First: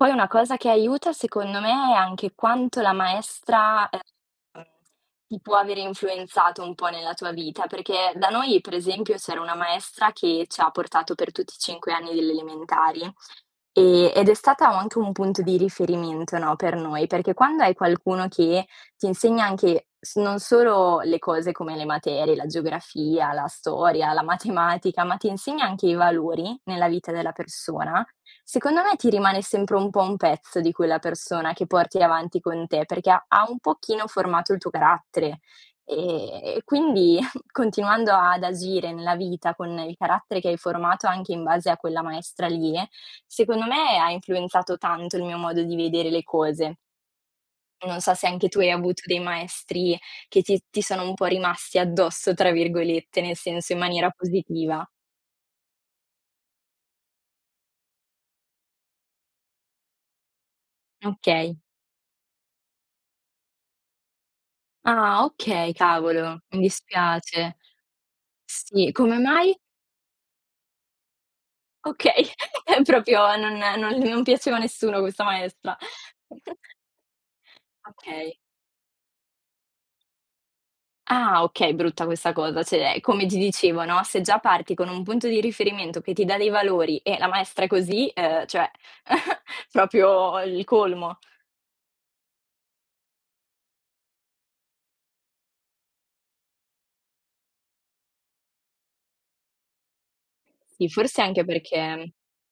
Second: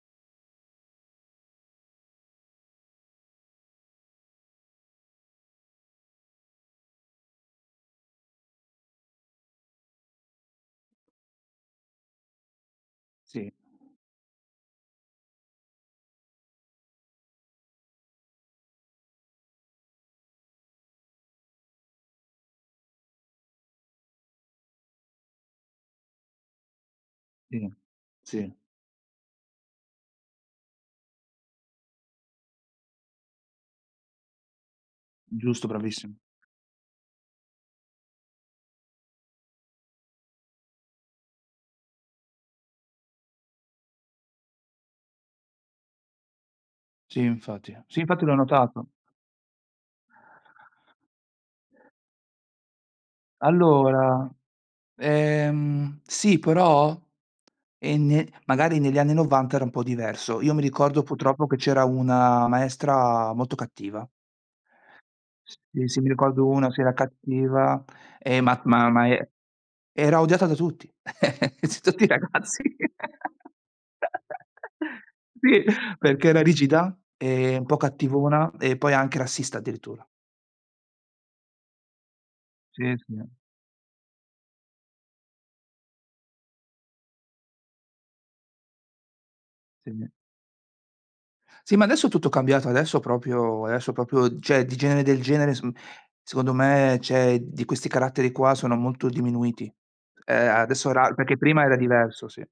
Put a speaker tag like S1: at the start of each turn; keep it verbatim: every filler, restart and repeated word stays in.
S1: Poi una cosa che aiuta secondo me è anche quanto la maestra, ehm, ti può avere influenzato un po' nella tua vita, perché da noi, per esempio, c'era una maestra che c'ha portato per tutti i cinque anni delle elementari,
S2: Sì.
S1: ehm, ed è stata anche un punto di riferimento, no, per noi, perché quando hai qualcuno che t'insegna anche s non solo le cose come le materie, la geografia, la storia, la matematica, ma t'insegna anche i valori nella vita della
S2: Sì,
S1: persona,
S2: sì.
S1: secondo me ti rimane sempre un po' un pezzo di quella persona, che porti avanti con te. Perché ha un pochino formato il tuo carattere;
S2: Giusto bravissim
S1: ehm, e quindi continuando ad agire nella vita con il carattere che hai formato anche in base a quella maestra lì, secondo me ha influenzato tanto il mio modo di vedere le cose.
S2: Sì infatti,
S1: Non
S2: sì
S1: so
S2: infatti
S1: se
S2: l'ho
S1: anche tu hai
S2: notato.
S1: avuto dei maestri che ti ti sono un po' "rimasti addosso" tra virgolette, nel senso in maniera
S2: Allora,
S1: positiva.
S2: ehm, sì però, e ne magari negli anni novanta era un po' diverso. Io mi ricordo purtroppo che
S1: Okay.
S2: c'era una maestra molto cattiva.
S1: Ah okay,
S2: Sì, sì, mi
S1: cavolo,
S2: ricordo
S1: mi
S2: una che era
S1: dispiace.
S2: cattiva, e ma
S1: Sì,
S2: ma ma
S1: come
S2: e
S1: mai?
S2: era odiata da tutti. Tutti i
S1: Okay,
S2: ragazzi.
S1: ehm, propio non non l non piaceva a nessuno questa
S2: Sì,
S1: maestra.
S2: perché era rigida e un po'
S1: Okay.
S2: cattivona e poi anche rassista, addirittura.
S1: Ah okay, brutta questa cosa,
S2: Sì,
S1: ceh, ehm,
S2: sì.
S1: come ti dicevo, no, se già parti con un punto di riferimento che ti dà dei valori e la maestra è così, ehm, cioè,
S2: Sì.
S1: propio il colmo.
S2: Sì, ma adesso è tutto cambiato, adesso propio adesso propio, ceh di genere del genere s mhmm, secondo me, ceh di questi caratteri qua sono molto diminuiti. Ehm,
S1: Sì,
S2: adesso era
S1: forse
S2: perché
S1: anche
S2: prima era
S1: perché, mhmm
S2: diverso, sì.